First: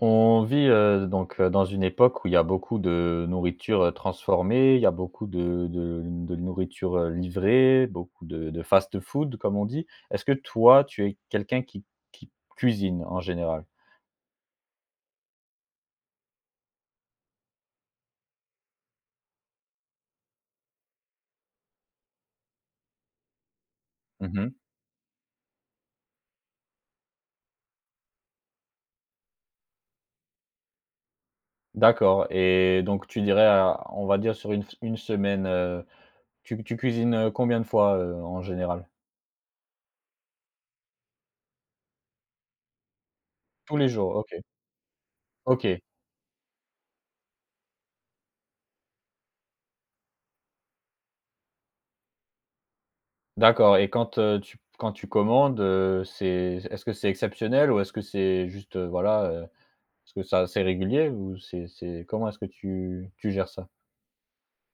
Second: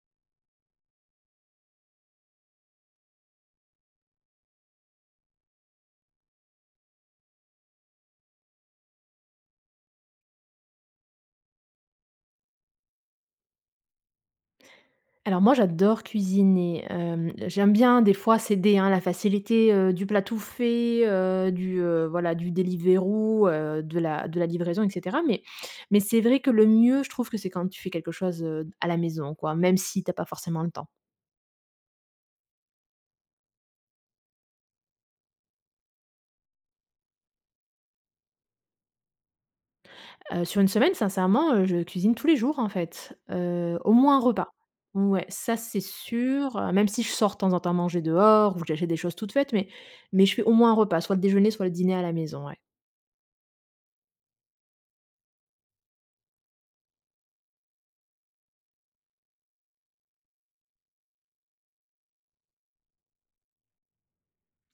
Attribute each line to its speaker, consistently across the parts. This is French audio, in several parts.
Speaker 1: On vit, heu, donc, heu, dans une époque où il y a beaucoup de nourriture, heu, transformée, il y a beaucoup de de de nourriture, heu, livrée, beaucoup de de fast-food comme on dit. Est-ce que toi tu es quelqu'un qui qui cuisine en général?
Speaker 2: Alors moi j'adore cuisiner. Hem, j'aime bien des fois céder à la facilité, heu, du plat tout fait, heu, du, heu, voilà du Deliveroo, heu, de la
Speaker 1: Mmh
Speaker 2: de la
Speaker 1: mh.
Speaker 2: livraison et cetera, mais mais c'est vrai que le mieux, je trouve que c'est quand tu fais quelque chose, heu, à la maison quoi, même si tu as pas forcément le temps.
Speaker 1: D'accord et donc tu dirais, heu, on va dire sur 1 fe 1 semaine, heu, tu c tu cuisines, heu, combien de fois, heu, en général?
Speaker 2: Heu, sur 1 semaine, sincèrement, heu, je cuisine tous les jours, en fait,
Speaker 1: Tous
Speaker 2: heu,
Speaker 1: les
Speaker 2: au
Speaker 1: jours,
Speaker 2: moins 1
Speaker 1: OK.
Speaker 2: repas. Ouais, ça
Speaker 1: OK.
Speaker 2: c'est sûr, heu. Même si je sors de temps en temps manger dehors ou que j'achète des choses toutes faites, mais mais je fais au moins 1 repas soit le déjeuner, soit le dîner à la maison, ouais.
Speaker 1: D'accord et quand, heu, tu p quand tu commandes, heu, c'est est-ce que c'est exceptionnel ou est-ce que c'est juste, voilà, heu? Est-ce que ça c'est régulier ou c'est c'est comment est-ce que tu tu gères ça?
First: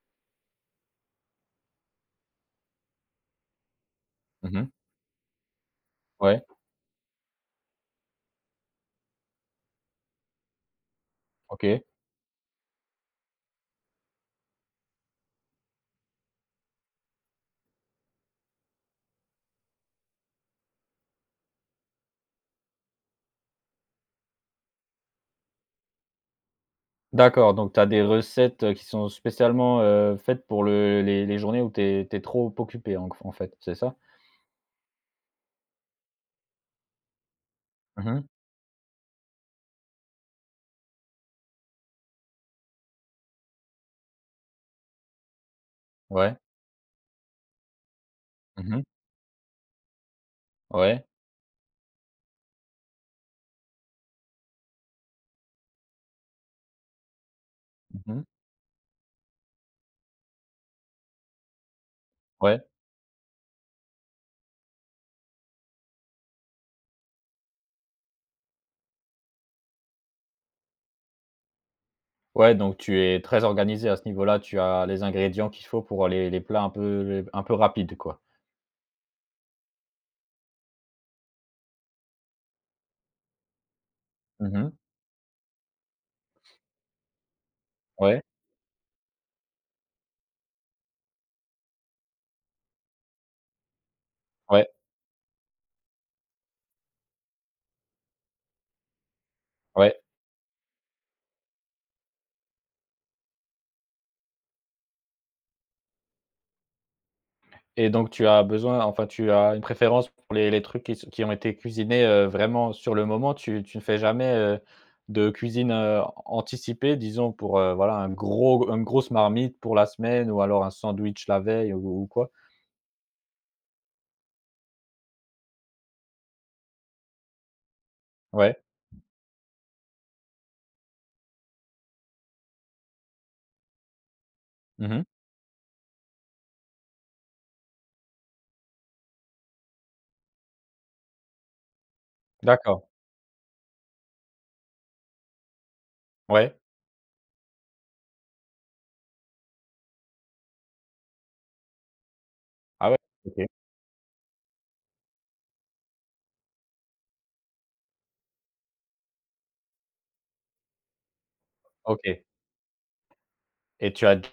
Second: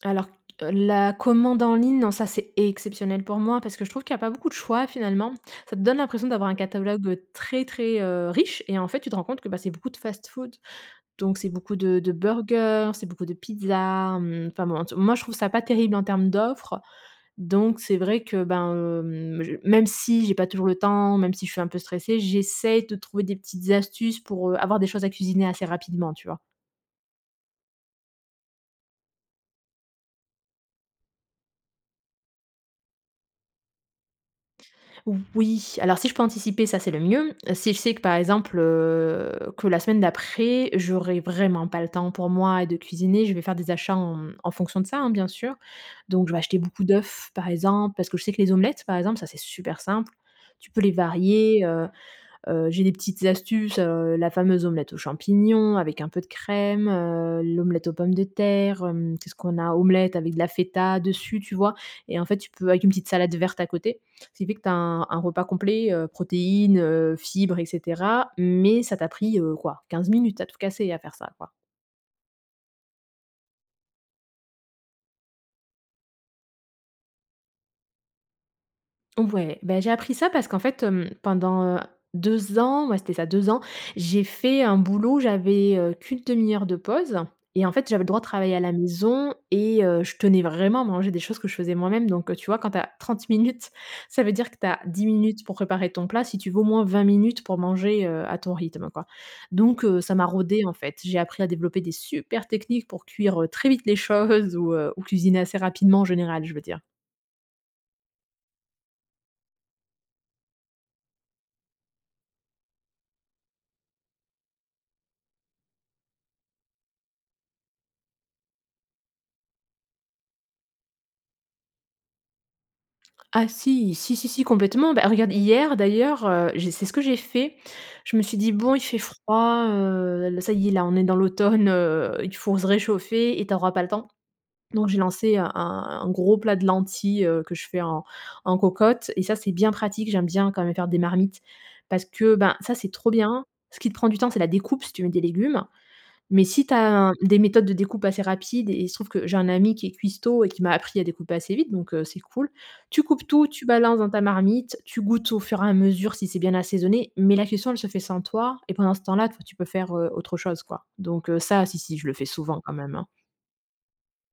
Speaker 2: Alors, heu, la commande en ligne, non, ça, c'est exceptionnel pour moi parce que je trouve qu'il y a pas beaucoup
Speaker 1: Mmh
Speaker 2: de
Speaker 1: mh.
Speaker 2: choix, finalement. Ça te donne l'impression
Speaker 1: Ouais.
Speaker 2: d'avoir un catalogue très, très, heu, riche et en fait, tu te rends compte que bah, c'est beaucoup de fast-food. Donc c'est beaucoup
Speaker 1: OK.
Speaker 2: de de burgers, c'est beaucoup de pizzas, mmh. Enfin bon, en tout moi, je trouve ça pas terrible en termes d'offres. Donc c'est vrai que ben, hem, j même si j'ai pas toujours le temps, même si je suis un peu stressée, j'essaye de trouver des petites astuces pour, heu, avoir des choses à cuisiner assez rapidement, tu vois?
Speaker 1: D'accord. Donc tu as des recettes qui sont spécialement, heu, faites pour le les les journées où tu es tu es trop occupée en q en fait, c'est ça?
Speaker 2: Oui, alors si je peux anticiper, ça, c'est le mieux. Si je sais que,
Speaker 1: Mmh
Speaker 2: par
Speaker 1: mh.
Speaker 2: exemple, heu, que la semaine d'après, j'aurai vraiment pas le temps pour moi de cuisiner, je vais faire des achats en mmh, en fonction de ça, hein, bien sûr. Donc, je
Speaker 1: Ouais.
Speaker 2: vais acheter beaucoup d'œufs par exemple, parce que je sais que les
Speaker 1: Mmh mh.
Speaker 2: omelettes par exemple, ça, c'est super simple. Tu peux les
Speaker 1: Ouais.
Speaker 2: varier, heu. Heu, j'ai des petites astuces, heu, la fameuse omelette aux champignons avec un peu de crème, heu, l'omelette aux pommes
Speaker 1: Mmh
Speaker 2: de
Speaker 1: mh.
Speaker 2: terre, hem. Qu'est-ce qu'on a? Omelette avec de la feta, dessus, tu vois? Et en fait, tu
Speaker 1: Ouais.
Speaker 2: peux avec une petite salade verte à côté. Ce qui fait que tu as un un repas complet, heu, protéines, heu, fibres et cetera. Mais, ça t'a pris, heu, quoi? 15 minutes, à tout casser, à faire ça quoi.
Speaker 1: Ouais, donc tu es très organisée à ce niveau-là. Tu as les ingrédients qu'il faut pour les les plats un peu un peu rapides quoi.
Speaker 2: Ouais. Bah, j'ai appris ça parce qu'en fait, hem, pendant, heu, 2 ans, ouais, c'était ça 2 ans, j'ai
Speaker 1: Mmh
Speaker 2: fait
Speaker 1: mh.
Speaker 2: un boulot, j'avais, heu, qu'une 1/2 heure de pause et en fait, j'avais le droit
Speaker 1: Ouais.
Speaker 2: de travailler à la maison et heu, je tenais vraiment à manger des choses que je faisais moi-même donc, heu, tu vois? Quand tu as 30 minutes, ça veut dire que tu
Speaker 1: Ouais.
Speaker 2: as 10 minutes pour préparer ton plat si tu veux au moins 20 minutes pour manger, heu, à ton rythme, quoi, donc,
Speaker 1: Ouais.
Speaker 2: heu, ça m'a rodée, en fait. J'ai appris à développer des supers techniques pour cuire, heu, très vite les choses ou, heu, ou cuisiner assez rapidement, en général, je veux dire.
Speaker 1: Et donc tu as besoin enfin, tu as une préférence pour les les trucs qui s qui ont été cuisinés, heu, vraiment sur le moment tu tu ne fais jamais, heu, de cuisine, heu, an anticipée, disons pour, heu, voilà, un gros une grosse marmite pour la semaine ou alors un sandwich la veille ou ou ou quoi?
Speaker 2: Ah si, si, si, si complètement. Bah, regarde, hier d'ailleurs, heu, j'ai c'est ce que j'ai fait. Je me suis dit:
Speaker 1: Ouais.
Speaker 2: «Bon, il fait froid, heu, l ça y est, là, on est dans l'automne, heu, il faut se réchauffer et tu auras pas le temps»
Speaker 1: Mmh
Speaker 2: donc j'ai
Speaker 1: mh.
Speaker 2: lancé un un un gros plat de lentilles, heu, que je fais en en cocotte et ça c'est bien pratique, j'aime bien quand même faire des marmites parce que, ben, ça,
Speaker 1: D'accord.
Speaker 2: c'est trop bien. Ce qui te prend du temps, c'est la découpe si tu mets des légumes mais
Speaker 1: Ouais.
Speaker 2: si tu as un des méthodes de découpe assez rapides et il se trouve que j'ai un ami qui est cuistot et qui m'a appris à découper assez vite donc, heu, c'est cool.
Speaker 1: Ah ouais?
Speaker 2: Tu coupes
Speaker 1: OK.
Speaker 2: tout, tu balances dans ta marmite, tu goûtes au fur et à mesure si c'est bien assaisonné mais la cuisson elle se fait sans toi et pendant ce temps-là toi tu peux faire, heu, autre chose, quoi, donc heu, ça, si si je le
Speaker 1: OK.
Speaker 2: fais souvent quand même, hein.
Speaker 1: Et tu as déjà,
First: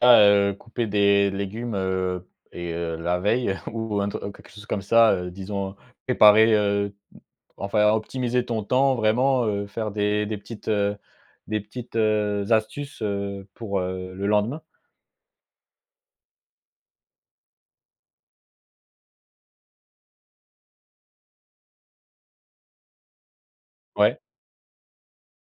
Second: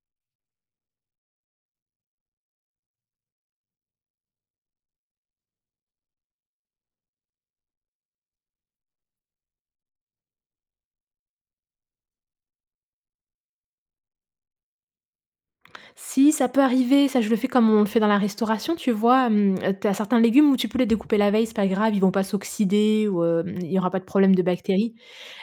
Speaker 1: heu, coupé des légumes, heu et heu, la veille ou un tru quelque chose comme ça, heu, disons, préparer, heu, m enfin, optimiser ton temps vraiment, heu, faire des des petites, heu, des petites, heu, astuces, heu, pour, heu, le lendemain?
Speaker 2: Si ça peut arriver, ça je le fais comme on le fait dans la restauration. Tu vois, hem, tu as certains légumes où tu peux les découper la veille, c'est pas grave, ils vont pas s'oxyder ou, hem, il y aura pas de
Speaker 1: Ouais.
Speaker 2: problème de bactéries.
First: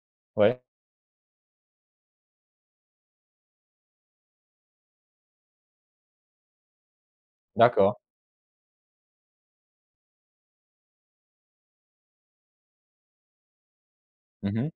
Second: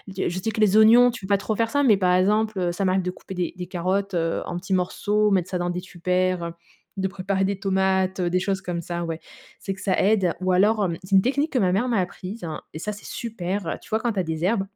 Speaker 2: Du je sais
Speaker 1: Ouais.
Speaker 2: que les oignons, tu peux pas trop faire ça, mais par exemple, heu, ça m'arrive de couper des des carottes, heu, en petits morceaux, mettre ça dans des tupperwares, heu, de préparer des
Speaker 1: D'accord.
Speaker 2: tomates, heu, des choses comme ça, ouais. C'est que ça aide ou alors, hem, c'est une technique que ma mère m'a apprise et ça c'est super! Tu vois quand tu as des
Speaker 1: Mmh
Speaker 2: herbes,
Speaker 1: mh.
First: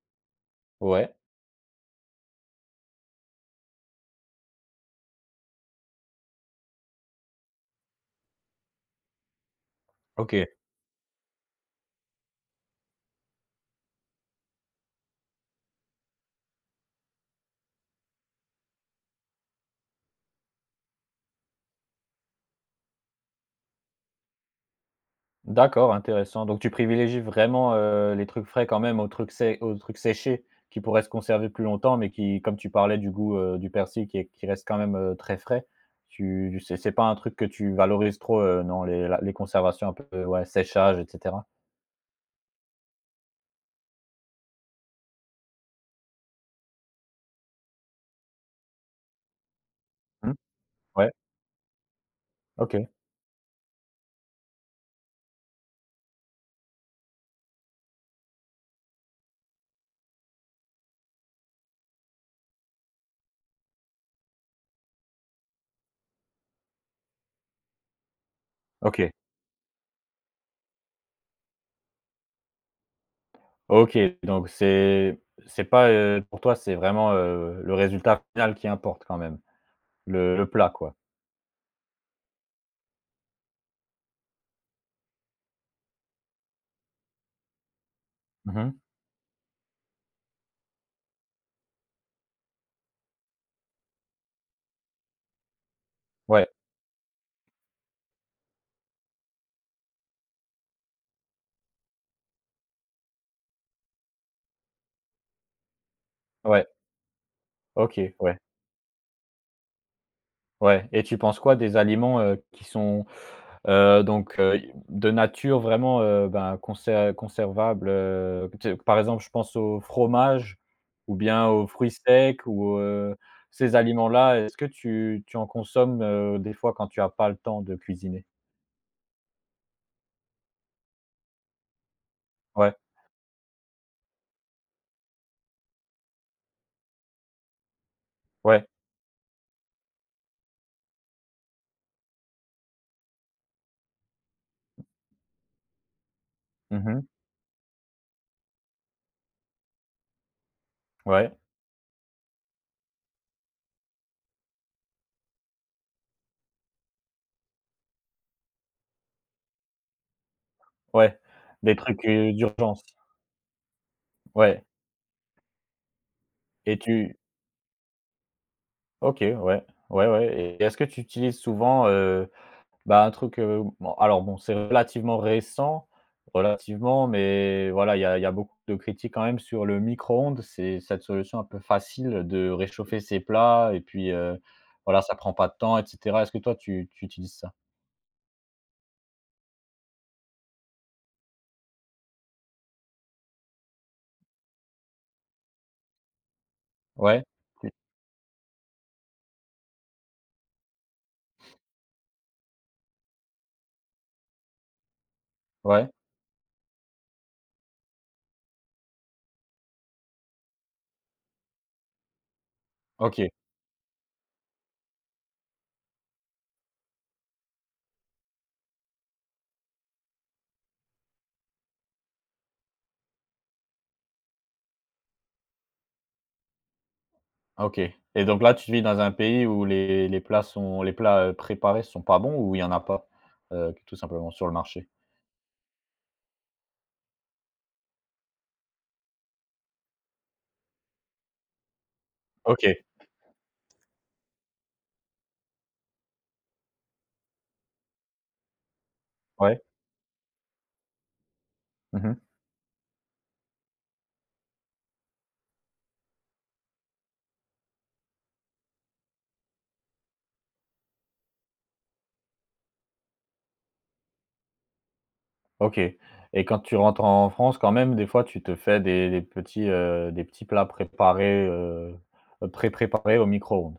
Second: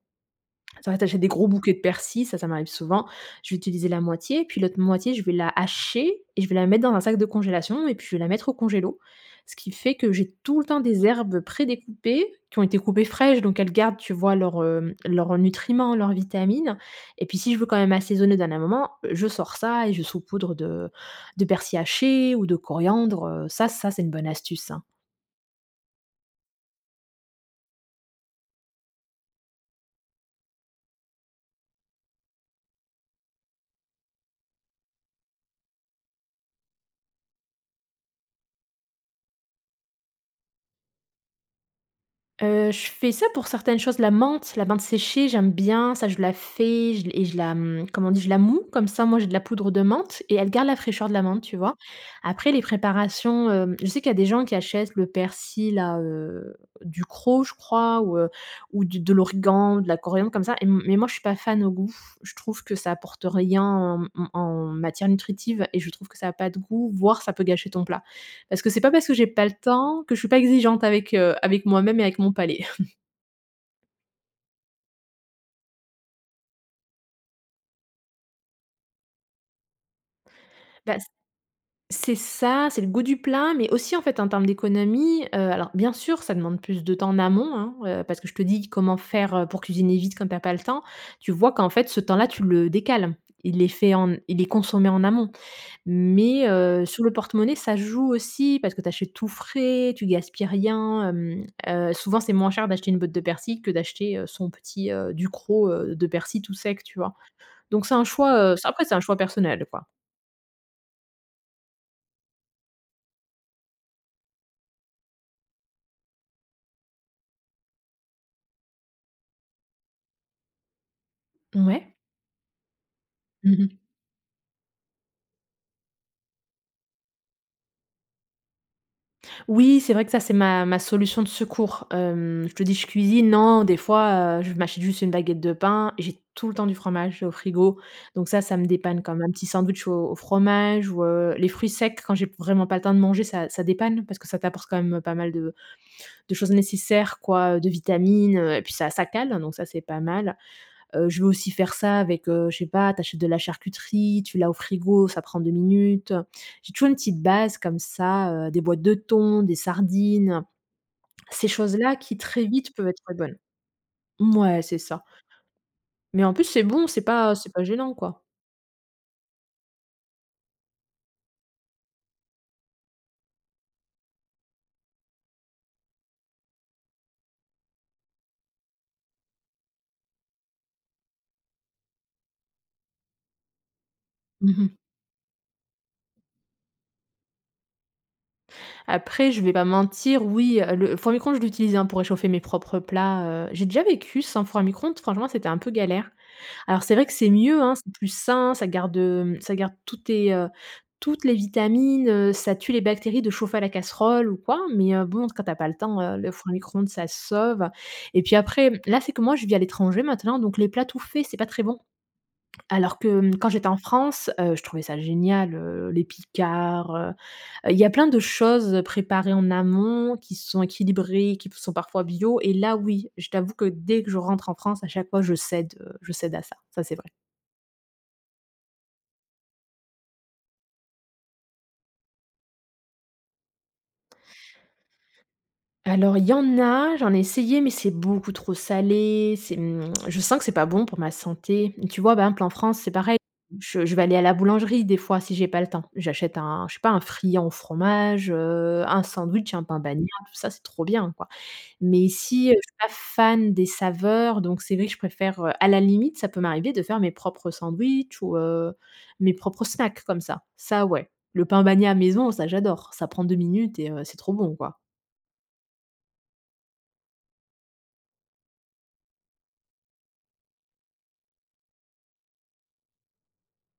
Speaker 2: ça va tu
Speaker 1: Ouais.
Speaker 2: achètes des gros bouquets de persil, ça ça m'arrive souvent. Je vais utiliser la moitié et puis l'autre moitié je vais la hacher et je vais la mettre dans un sac de congélation et puis je vais la mettre au congélateur. Ce qui fait que j'ai
Speaker 1: OK.
Speaker 2: tout le temps des herbes prédécoupées, qui ont été coupées fraîches donc elles gardent, tu vois leurs, hem, leurs nutriments, leurs vitamines et puis, si je veux quand même assaisonner au dernier moment, je sors ça et je saupoudre de de persil haché ou de coriandre. Heu, ça, ça, c'est une bonne astuce, hein!
Speaker 1: D'accord, intéressant, donc tu privilégies vraiment, heu, les trucs frais quand même aux trucs sé aux trucs séchés qui pourraient se conserver plus longtemps mais qui comme tu parlais du goût, heu, du persil qui qui reste quand même, heu, très frais. Tu c'est c'est pas un truc que tu valorises trop, heu, non? Les la les conservations un peu ouais, séchage et cetera.
Speaker 2: Heu, je fais ça pour certaines choses, la menthe, la menthe séchée, j'aime bien, ça. Je la fais je et je la, mmh comme on dit, je la mouds, comme ça au moins j'ai de la poudre de menthe
Speaker 1: Mmh mh.
Speaker 2: et elle garde la fraîcheur
Speaker 1: Ouais.
Speaker 2: de la menthe, tu vois? Après, les
Speaker 1: OK.
Speaker 2: préparations, hem, je sais qu'il y a des gens qui achètent le persil là, heu, Ducros, je crois, ou, heu, ou du de l'origan, de la coriandre comme ça et m mais moi, je suis pas fan au goût. Je trouve que ça apporte rien en m mmh en matière nutritive et je trouve que ça a pas de goût, voire ça peut gâcher ton plat. Parce que c'est pas parce
Speaker 1: OK.
Speaker 2: que j'ai pas le temps, que je suis pas exigeante avec, heu, avec avec moi-même et avec mon palais.
Speaker 1: OK, donc c'est c'est pas, heu, pour toi c'est vraiment, heu, le résultat final qui importe quand même, le le plat quoi?
Speaker 2: Bah c c'est ça, c'est le goût du plat, mais aussi en fait, en termes d'économie. Heu, alors, bien sûr, ça demande plus de temps en amont, hein, heu, parce que je te
Speaker 1: Mmh
Speaker 2: dis
Speaker 1: mh.
Speaker 2: comment faire, heu, pour cuisiner vite quand tu as pas le temps. Tu vois qu'en fait ce temps-là, tu le décales. Il est fait en m il est consommé en amont. Mais,
Speaker 1: Ouais.
Speaker 2: heu, sur le porte-monnaie, ça joue aussi parce que tu achètes tout frais, tu gaspilles rien, hem. Heu, souvent c'est moins cher d'acheter une botte de persil, que d'acheter, heu, son petit, heu, Ducros, heu, de persil tout
Speaker 1: Ouais.
Speaker 2: sec, tu vois? Donc c'est un
Speaker 1: OK, ouais.
Speaker 2: choix, heu, ça après c'est un choix personnel quoi.
Speaker 1: Ouais et tu penses quoi des aliments, heu, qui sont, heu, donc heu, i de nature vraiment, heu, ben conser conservable, heu, tu sais, par exemple, je pense au fromage ou bien aux fruits
Speaker 2: Mouais.
Speaker 1: secs ou heu,
Speaker 2: Mmh
Speaker 1: ces
Speaker 2: mh.
Speaker 1: aliments-là est-ce que tu tu en consommes, heu, des fois quand tu as pas le temps de cuisiner?
Speaker 2: Oui, c'est vrai que ça, c'est ma ma solution de secours. Hem, je te dis,
Speaker 1: Ouais.
Speaker 2: je cuisine non, des fois, heu, je m'achète juste une baguette de pain et j'ai tout le temps du fromage au frigo, donc ça, ça me
Speaker 1: Ouais.
Speaker 2: dépanne, comme un petit sandwich au au fromage ou heu, les fruits secs quand j'ai vraiment pas le temps de manger, ça, ça dépanne parce que ça t'apporte quand même, heu, pas mal de de choses
Speaker 1: Mmh mh.
Speaker 2: nécessaires, quoi, heu, de vitamines, heu, et puis ça, ça cale, hein, donc ça, c'est pas mal. Heu, je vais
Speaker 1: Ouais.
Speaker 2: aussi faire ça avec, heu, je sais pas, tu achètes de la charcuterie, tu l'as au frigo, ça prend 2 minutes. J'ai toujours une petite base comme ça, heu, des boîtes de thon, des sardines.
Speaker 1: Ouais,
Speaker 2: Ces
Speaker 1: des
Speaker 2: choses-là
Speaker 1: trucs,
Speaker 2: qui,
Speaker 1: heu,
Speaker 2: très vite,
Speaker 1: d'urgence.
Speaker 2: peuvent être bonnes mouais,
Speaker 1: Ouais.
Speaker 2: c'est ça mais en plus, c'est
Speaker 1: Et
Speaker 2: bon, c'est
Speaker 1: tu
Speaker 2: pas c'est pas gênant, quoi.
Speaker 1: OK, ouais, ouais, ouais, et est-ce que tu utilises souvent, heu, bah un truc, heu bon alors, bon, c'est relativement récent, relativement, mais voilà il y a il y a beaucoup de critiques quand même sur le micro-ondes, c'est cette solution un petit peu facile de réchauffer ses plats et puis, heu,
Speaker 2: Mmh mh.
Speaker 1: voilà ça prends pas de temps, et cetera. Est-ce que toi, tu tu utilises ça?
Speaker 2: Après, je vais pas mentir, oui, heu, le four à micro-ondes, je l'utilise, hein, pour réchauffer mes propres plats, heu, j'ai déjà vécu sans four à micro-ondes. Franchement, c'était un peu galère. Alors, c'est vrai que
Speaker 1: Ouais.
Speaker 2: c'est mieux,
Speaker 1: Tu
Speaker 2: hein, c'est plus sain. Ça garde, hem, ça garde toutes tes, heu, toutes les vitamines, heu, ça tue les bactéries de chauffer à la casserole ou quoi, mais heu, bon, quand tu as pas le
Speaker 1: Ouais.
Speaker 2: temps, heu, le four à micro-ondes, ça sauve, et puis après, là, c'est que, moi, je vis à l'étranger maintenant, donc les plats tout faits, c'est pas très bon. Alors que,
Speaker 1: OK.
Speaker 2: mmh, quand j'étais en France, heu, je trouvais ça génial, heu, les Picard, heu heu, il y a plein de choses préparées en amont qui sont équilibrées, qui p sont parfois bio, et là, oui, je t'avoue que dès que je rentre en France, à chaque fois, je cède, heu, je cède à ça, ça, c'est vrai.
Speaker 1: OK, et donc là, tu vis dans un pays où les les plats sont les plats, heu, préparés sont pas bons, ou il y en a pas, heu, tout simplement, sur le marché?
Speaker 2: Alors, il y en a, j'en ai essayé, mais c'est beaucoup trop salé. C'est, mmh, je sens que c'est pas bon pour ma santé. Tu vois? Par exemple en
Speaker 1: OK.
Speaker 2: France, c'est pareil, je je vais aller à la boulangerie, des fois, si j'ai pas le temps, j'achète un, je sais pas, un friand au fromage, heu, un sandwich,
Speaker 1: Ouais.
Speaker 2: un pain bagnat, tout ça, c'est trop bien, quoi, mais
Speaker 1: Mmh mh.
Speaker 2: ici, je suis pas fan des saveurs, donc c'est vrai que je préfère, heu, à la limite, ça peut m'arriver de faire mes propres sandwichs ou heu, mes propres snacks comme ça, ça ouais. Le pain bagnat maison, ça, j'adore, ça prend 2 minutes et heu, c'est trop bon, quoi.
Speaker 1: OK et quand tu rentres en France, quand même, des fois, tu te fais des des petits, heu, des petits, heu, des petits plats préparés, heu heu, pré préparés au micro-ondes?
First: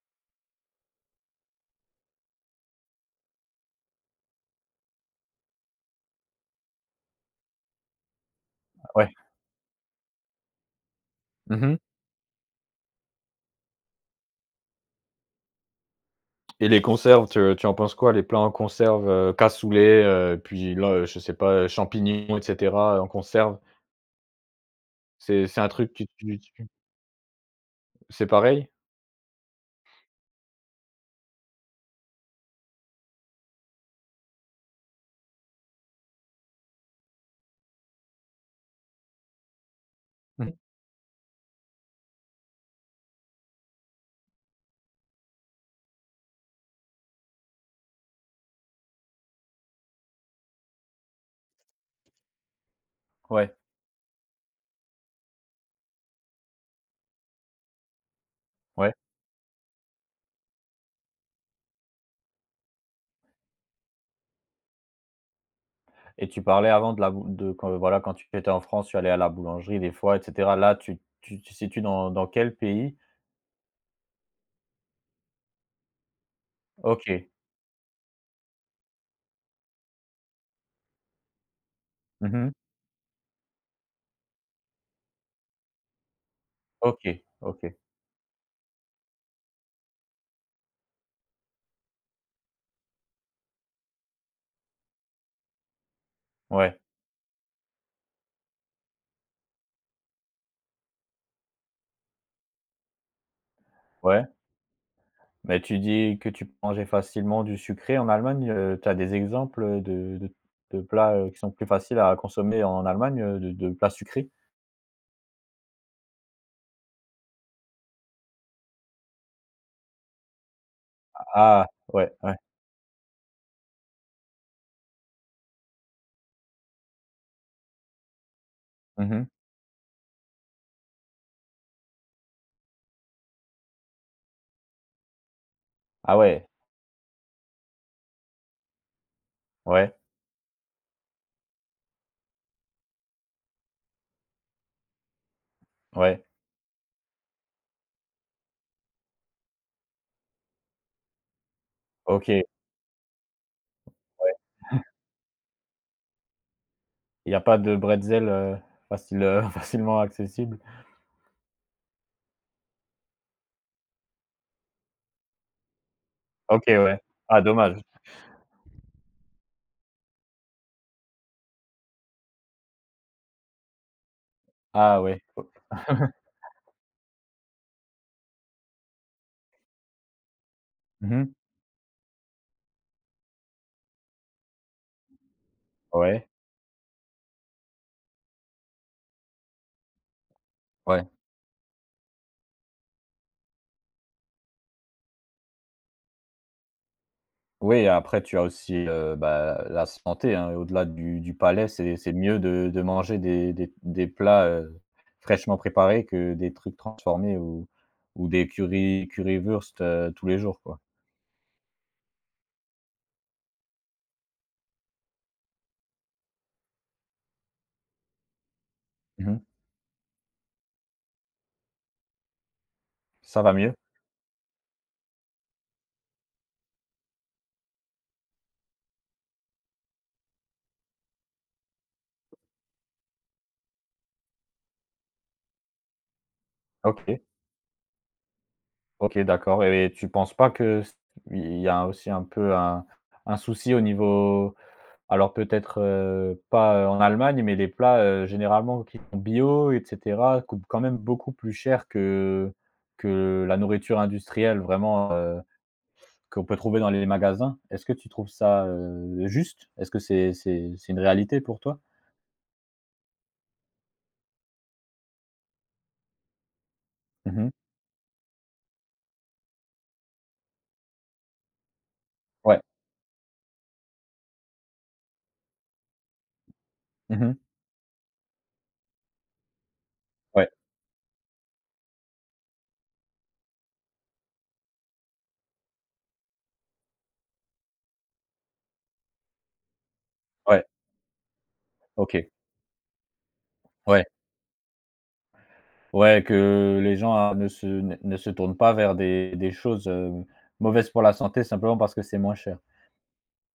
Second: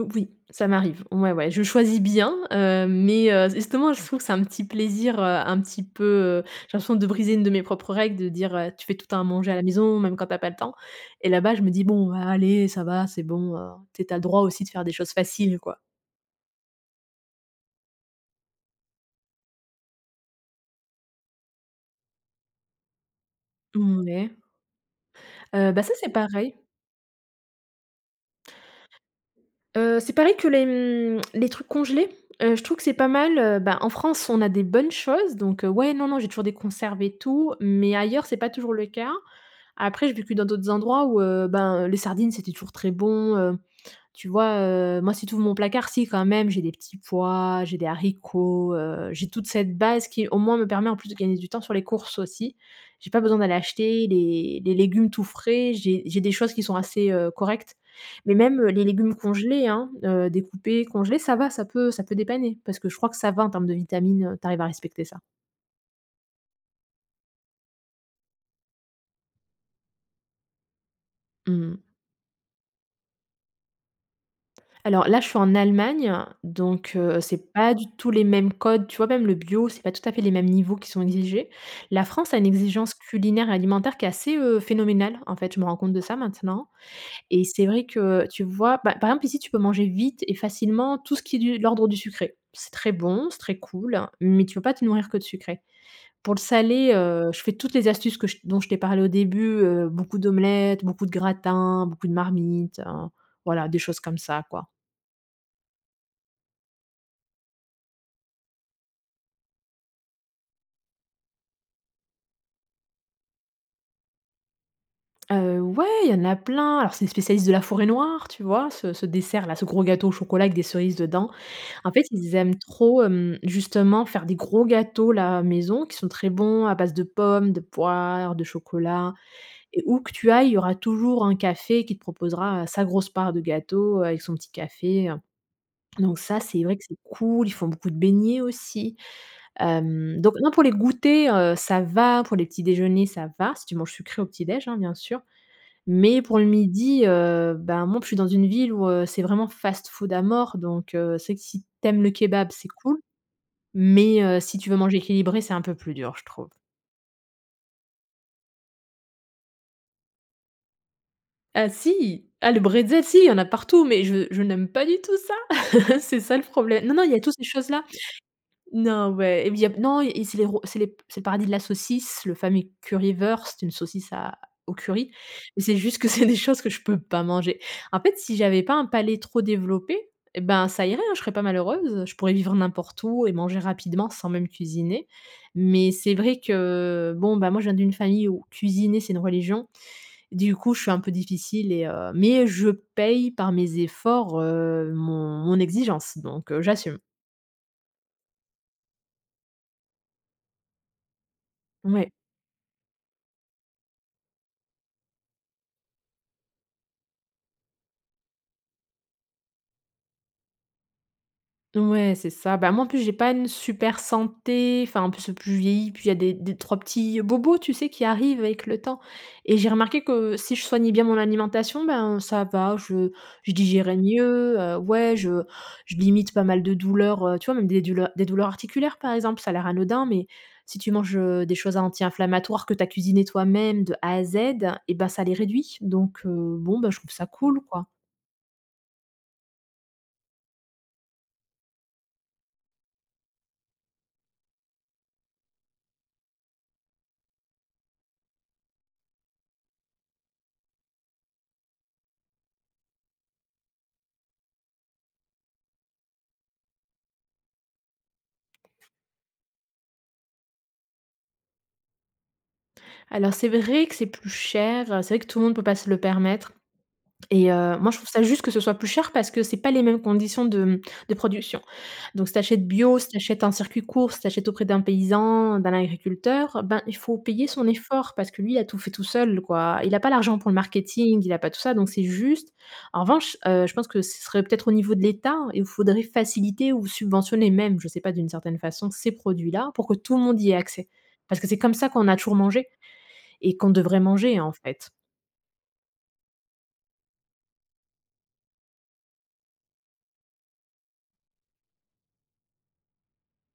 Speaker 2: Heu, oui, ça m'arrive, ouais, ouais. Je choisis bien, heu, mais, heu, justement je trouve que c'est un petit plaisir, heu, un petit peu, heu, j'ai l'impression de briser une de mes propres règles de dire, heu: «Tu
Speaker 1: Ah
Speaker 2: fais tout le
Speaker 1: ouais!
Speaker 2: temps à manger à la maison même quand tu as pas le temps» et là-bas
Speaker 1: Mmh
Speaker 2: je me
Speaker 1: mh.
Speaker 2: dis: «Bon allez, ça va, c'est bon, heu, tu es tu as le droit aussi de faire des choses faciles quoi».
Speaker 1: Et les conserves, te tu en penses quoi? Les plats en conserve, heu, cassoulet, heu, puis le je sais pas, heu, champignons et cetera, heu, en conserve?
Speaker 2: Mmh ouais.
Speaker 1: C'est c'est un
Speaker 2: Heu, bah,
Speaker 1: truc
Speaker 2: ça
Speaker 1: que
Speaker 2: c'est
Speaker 1: tu
Speaker 2: pareil.
Speaker 1: tu C'est pareil?
Speaker 2: Heu, c'est pareil que les, mmh, les trucs congelés, heu, je trouve que c'est pas mal, heu, bah, en France on a des bonnes choses donc, heu, ouais, non, non j'ai toujours des conserves et tout. Mais ailleurs c'est pas toujours le cas. Après j'ai vécu dans
Speaker 1: Mmh mh.
Speaker 2: d'autres endroits où, heu, ben, heu, les sardines c'était toujours très bon, heu. Tu vois, heu, moi si tu ouvres mon placard, si, quand même j'ai des petits pois, j'ai des haricots, heu, j'ai toute cette base qui au moins me permet en plus de gagner du temps sur les courses aussi. J'ai pas besoin
Speaker 1: Ouais.
Speaker 2: d'aller acheter les les légumes tout frais, j'ai j'ai des choses qui sont assez, heu, correctes mais même, heu, les
Speaker 1: Ouais.
Speaker 2: légumes congelés, hein, heu, découpés congelés, ça va ça peut ça peut dépanner, parce que je crois que ça va en termes de vitamines, heu, tu arrives à respecter ça.
Speaker 1: Et tu parlais avant de la bou de quand voilà quand tu tu étais en France tu allais à la boulangerie des fois et cetera, là tu tu te
Speaker 2: Mmm mh.
Speaker 1: situes dans dans quel pays?
Speaker 2: Alors là, je suis en Allemagne, donc heu,
Speaker 1: OK.
Speaker 2: c'est pas du tout les mêmes codes. Tu vois, même le bio, c'est pas tout à fait les mêmes niveaux qui sont exigés. La
Speaker 1: Mmh
Speaker 2: France a une
Speaker 1: mh.
Speaker 2: exigence culinaire et alimentaire qui est assez, heu, phénoménale. En fait, je me rends compte de ça maintenant
Speaker 1: OK,
Speaker 2: et c'est
Speaker 1: OK.
Speaker 2: vrai que tu vois, bah, par exemple ici, tu peux manger vite et facilement tout ce qui est du de l'ordre du sucré. C'est très bon, c'est très cool, mais tu peux pas te nourrir que de sucré. Pour le
Speaker 1: Ouais.
Speaker 2: salé, heu, je fais toutes les astuces que j dont je t'ai parlé au début, heu, beaucoup d'omelettes, beaucoup de gratins, beaucoup de marmites, heu, voilà des choses comme
Speaker 1: Ouais.
Speaker 2: ça, quoi.
Speaker 1: Mais, tu dis que tu peux manger facilement du sucré en Allemagne, heu, tu as des exemples, heu, de de de plats, heu, qui sont plus faciles à consommer en Allemagne, heu, de de plats sucrés?
Speaker 2: Heu, ouais, il y en a plein. Alors, c'est les spécialistes de la Forêt‑Noire. Tu vois? Ce ce dessert-là, ce gros gâteau au chocolat avec des cerises
Speaker 1: A
Speaker 2: dedans.
Speaker 1: ah!
Speaker 2: En fait,
Speaker 1: Ouais,
Speaker 2: ils
Speaker 1: ouais.
Speaker 2: aiment trop, hem, justement faire des gros gâteaux-là, maison qui sont très bons, à base de pommes, de poires, de
Speaker 1: Mmh
Speaker 2: chocolat
Speaker 1: mh.
Speaker 2: et où que tu ailles, il y aura toujours un café qui te proposera, heu, sa grosse part de gâteau avec son petit café, heu.
Speaker 1: Ah
Speaker 2: Donc ça,
Speaker 1: ouais!
Speaker 2: c'est vrai que c'est cool. Ils font beaucoup de beignets aussi.
Speaker 1: Ouais.
Speaker 2: Hem, donc non, pour les goûters, heu, ça va pour les petits déjeuners, ça va. Si tu manges sucré au petit déjeuner, hein, bien sûr. Mais
Speaker 1: Ouais.
Speaker 2: pour le midi, heu, bah, moi en plus je suis dans une ville où, heu, c'est vraiment fast food à mort. Donc heu, c'est vrai que si tu aimes le
Speaker 1: OK.
Speaker 2: kebab, c'est cool. Mais,
Speaker 1: Ouais.
Speaker 2: heu, si tu veux manger équilibré, c'est un peu plus dur, je trouve.
Speaker 1: Il y a pas de bretzel, heu, facile, heu, facilement accessible?
Speaker 2: Ah si! Ah, le bretzel si, il y en a partout, mais je je n'aime pas du tout ça! C'est ça le
Speaker 1: OK,
Speaker 2: problè non,
Speaker 1: ouais.
Speaker 2: non il y a tout
Speaker 1: Ah
Speaker 2: ces
Speaker 1: dommage!
Speaker 2: choses-là. Non ouais, il y a non et et c'est les ro c'est les c'est le paradis de la saucisse, le fameux Currywurst, c'est une saucisse à au
Speaker 1: Ah
Speaker 2: curry
Speaker 1: ouais. O
Speaker 2: et c'est juste que c'est des choses que je peux pas manger. En fait, si j'avais pas un palais trop développé et ben, ça irait,
Speaker 1: Mmh
Speaker 2: hein, je
Speaker 1: mh.
Speaker 2: serais pas malheureuse. Je pourrais vivre n'importe où et manger rapidement sans même cuisiner. Mais c'est
Speaker 1: Ouais.
Speaker 2: vrai que bon, bah, moi, je viens d'une famille où cuisiner, c'est une religion. Du coup, je suis un
Speaker 1: Ouais.
Speaker 2: peu difficile et heu, mais je paye par mes efforts, heu, mon mon exigence donc heu, j'assume.
Speaker 1: Oui, après tu as aussi, heu, bah, la santé, hein, au-delà du du palais, c'est
Speaker 2: Ouais.
Speaker 1: c'est mieux de de manger des des des plats, heu, fraîchement préparés que des trucs transformés ou ou des curry Currywurst, heu, tous les jours, quoi.
Speaker 2: Ouais, c'est ça. Ben moi, en plus, j'ai pas une super santé, enfin, en plus plus je vieillis, plus il y a des des 3 petits bobos, tu sais, qui arrivent avec le temps.
Speaker 1: Mmh mh.
Speaker 2: Et j'ai remarqué que si je soignais bien mon alimentation, ben, ça va, je
Speaker 1: Ça va
Speaker 2: je
Speaker 1: mieux?
Speaker 2: digérais mieux, heu ouais, je je limite pas mal de douleurs, heu, tu vois? Même des douleurs des douleurs articulaires, par exemple, ça a l'air anodin, mais si tu manges, heu, des choses anti-inflammatoires que tu as cuisinées toi-même de A à Z, et bah, ça les réduit. Donc heu, bon, bah, je trouve
Speaker 1: OK.
Speaker 2: ça cool, quoi.
Speaker 1: OK, d'accord et tu penses pas que ce il y a aussi un peu un un souci au niveau alors peut-être, heu, pas, heu, en Allemagne mais les plats, heu, généralement qui sont bio et cetera coûtent quand même beaucoup plus cher que que la nourriture industrielle vraiment, heu, qu'on peut trouver dans les magasins. Est-ce que tu trouves ça, heu, juste? Est-ce que c'est c'est c'est une réalité pour toi?
Speaker 2: Alors c'est vrai que c'est plus cher, heu, c'est vrai que tout le monde peut pas se le permettre
Speaker 1: Mmh
Speaker 2: et
Speaker 1: mh.
Speaker 2: heu, moi je trouve ça juste que ce soit plus cher parce que c'est pas les mêmes conditions de, mmh, de production. Donc si tu
Speaker 1: Ouais.
Speaker 2: achètes bio, si tu achètes en circuit court, si tu achètes auprès d'un paysan, d'un agriculteur, ben, il faut
Speaker 1: Mmh mh.
Speaker 2: payer son effort parce que lui a tout fait tout seul, quoi. Il a pas l'argent
Speaker 1: Ouais.
Speaker 2: pour le marketing, il a pas tout ça, donc c'est juste. En revanche, heu, je pense que ce serait peut-être au niveau de l'État et où faudrait faciliter ou subventionner même, je sais pas d'une certaine façon, ces produits là pour que tout le monde y ait
Speaker 1: Ouais.
Speaker 2: accès. Parce que c'est comme ça qu'on a
Speaker 1: OK.
Speaker 2: toujours mangé et qu'on devrait
Speaker 1: Ouais.
Speaker 2: manger, en fait.
Speaker 1: Ouais que les gens a ne se ne ne se tournent pas vers des des choses, heu, mauvaises pour la santé simplement parce que c'est moins cher?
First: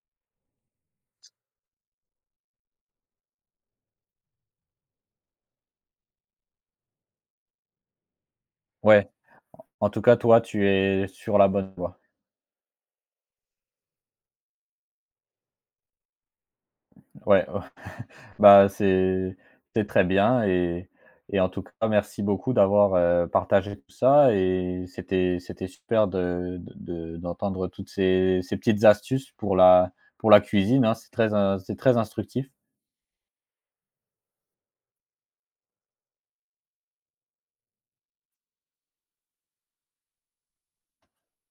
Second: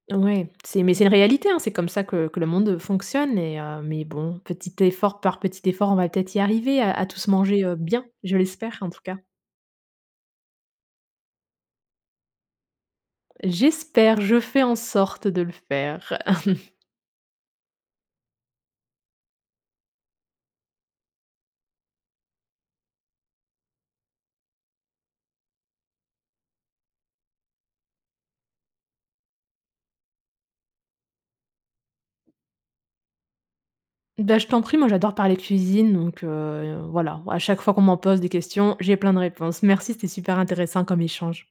Speaker 2: Ouais c'est mais c'est une réalité hein, c'est comme ça que que le monde fonctionne et heu, mais bon, petit effort par petit effort, on va peut-être y arriver à à tous manger, heu, bien, je l'espère en tout
Speaker 1: Ouais,
Speaker 2: cas.
Speaker 1: en en tout cas toi, tu es sur la bonne voie.
Speaker 2: J'espère, je fais en sorte de le faire!
Speaker 1: Ouais, ouais bah, c'est c'est très bien et et en tout cas merci beaucoup d'avoir, heu, partagé tout ça et c'était c'était super de de de d'entendre toutes ces ces petites astuces pour la pour la cuisine, hein, c'est très in c'est très instructif.
Speaker 2: Bah je t'en prie. Moi j'adore parler cuisine donc heu, voilà à chaque fois qu'on m'en pose des questions, j'ai plein de réponses. Merci, c'était super intéressant comme échange.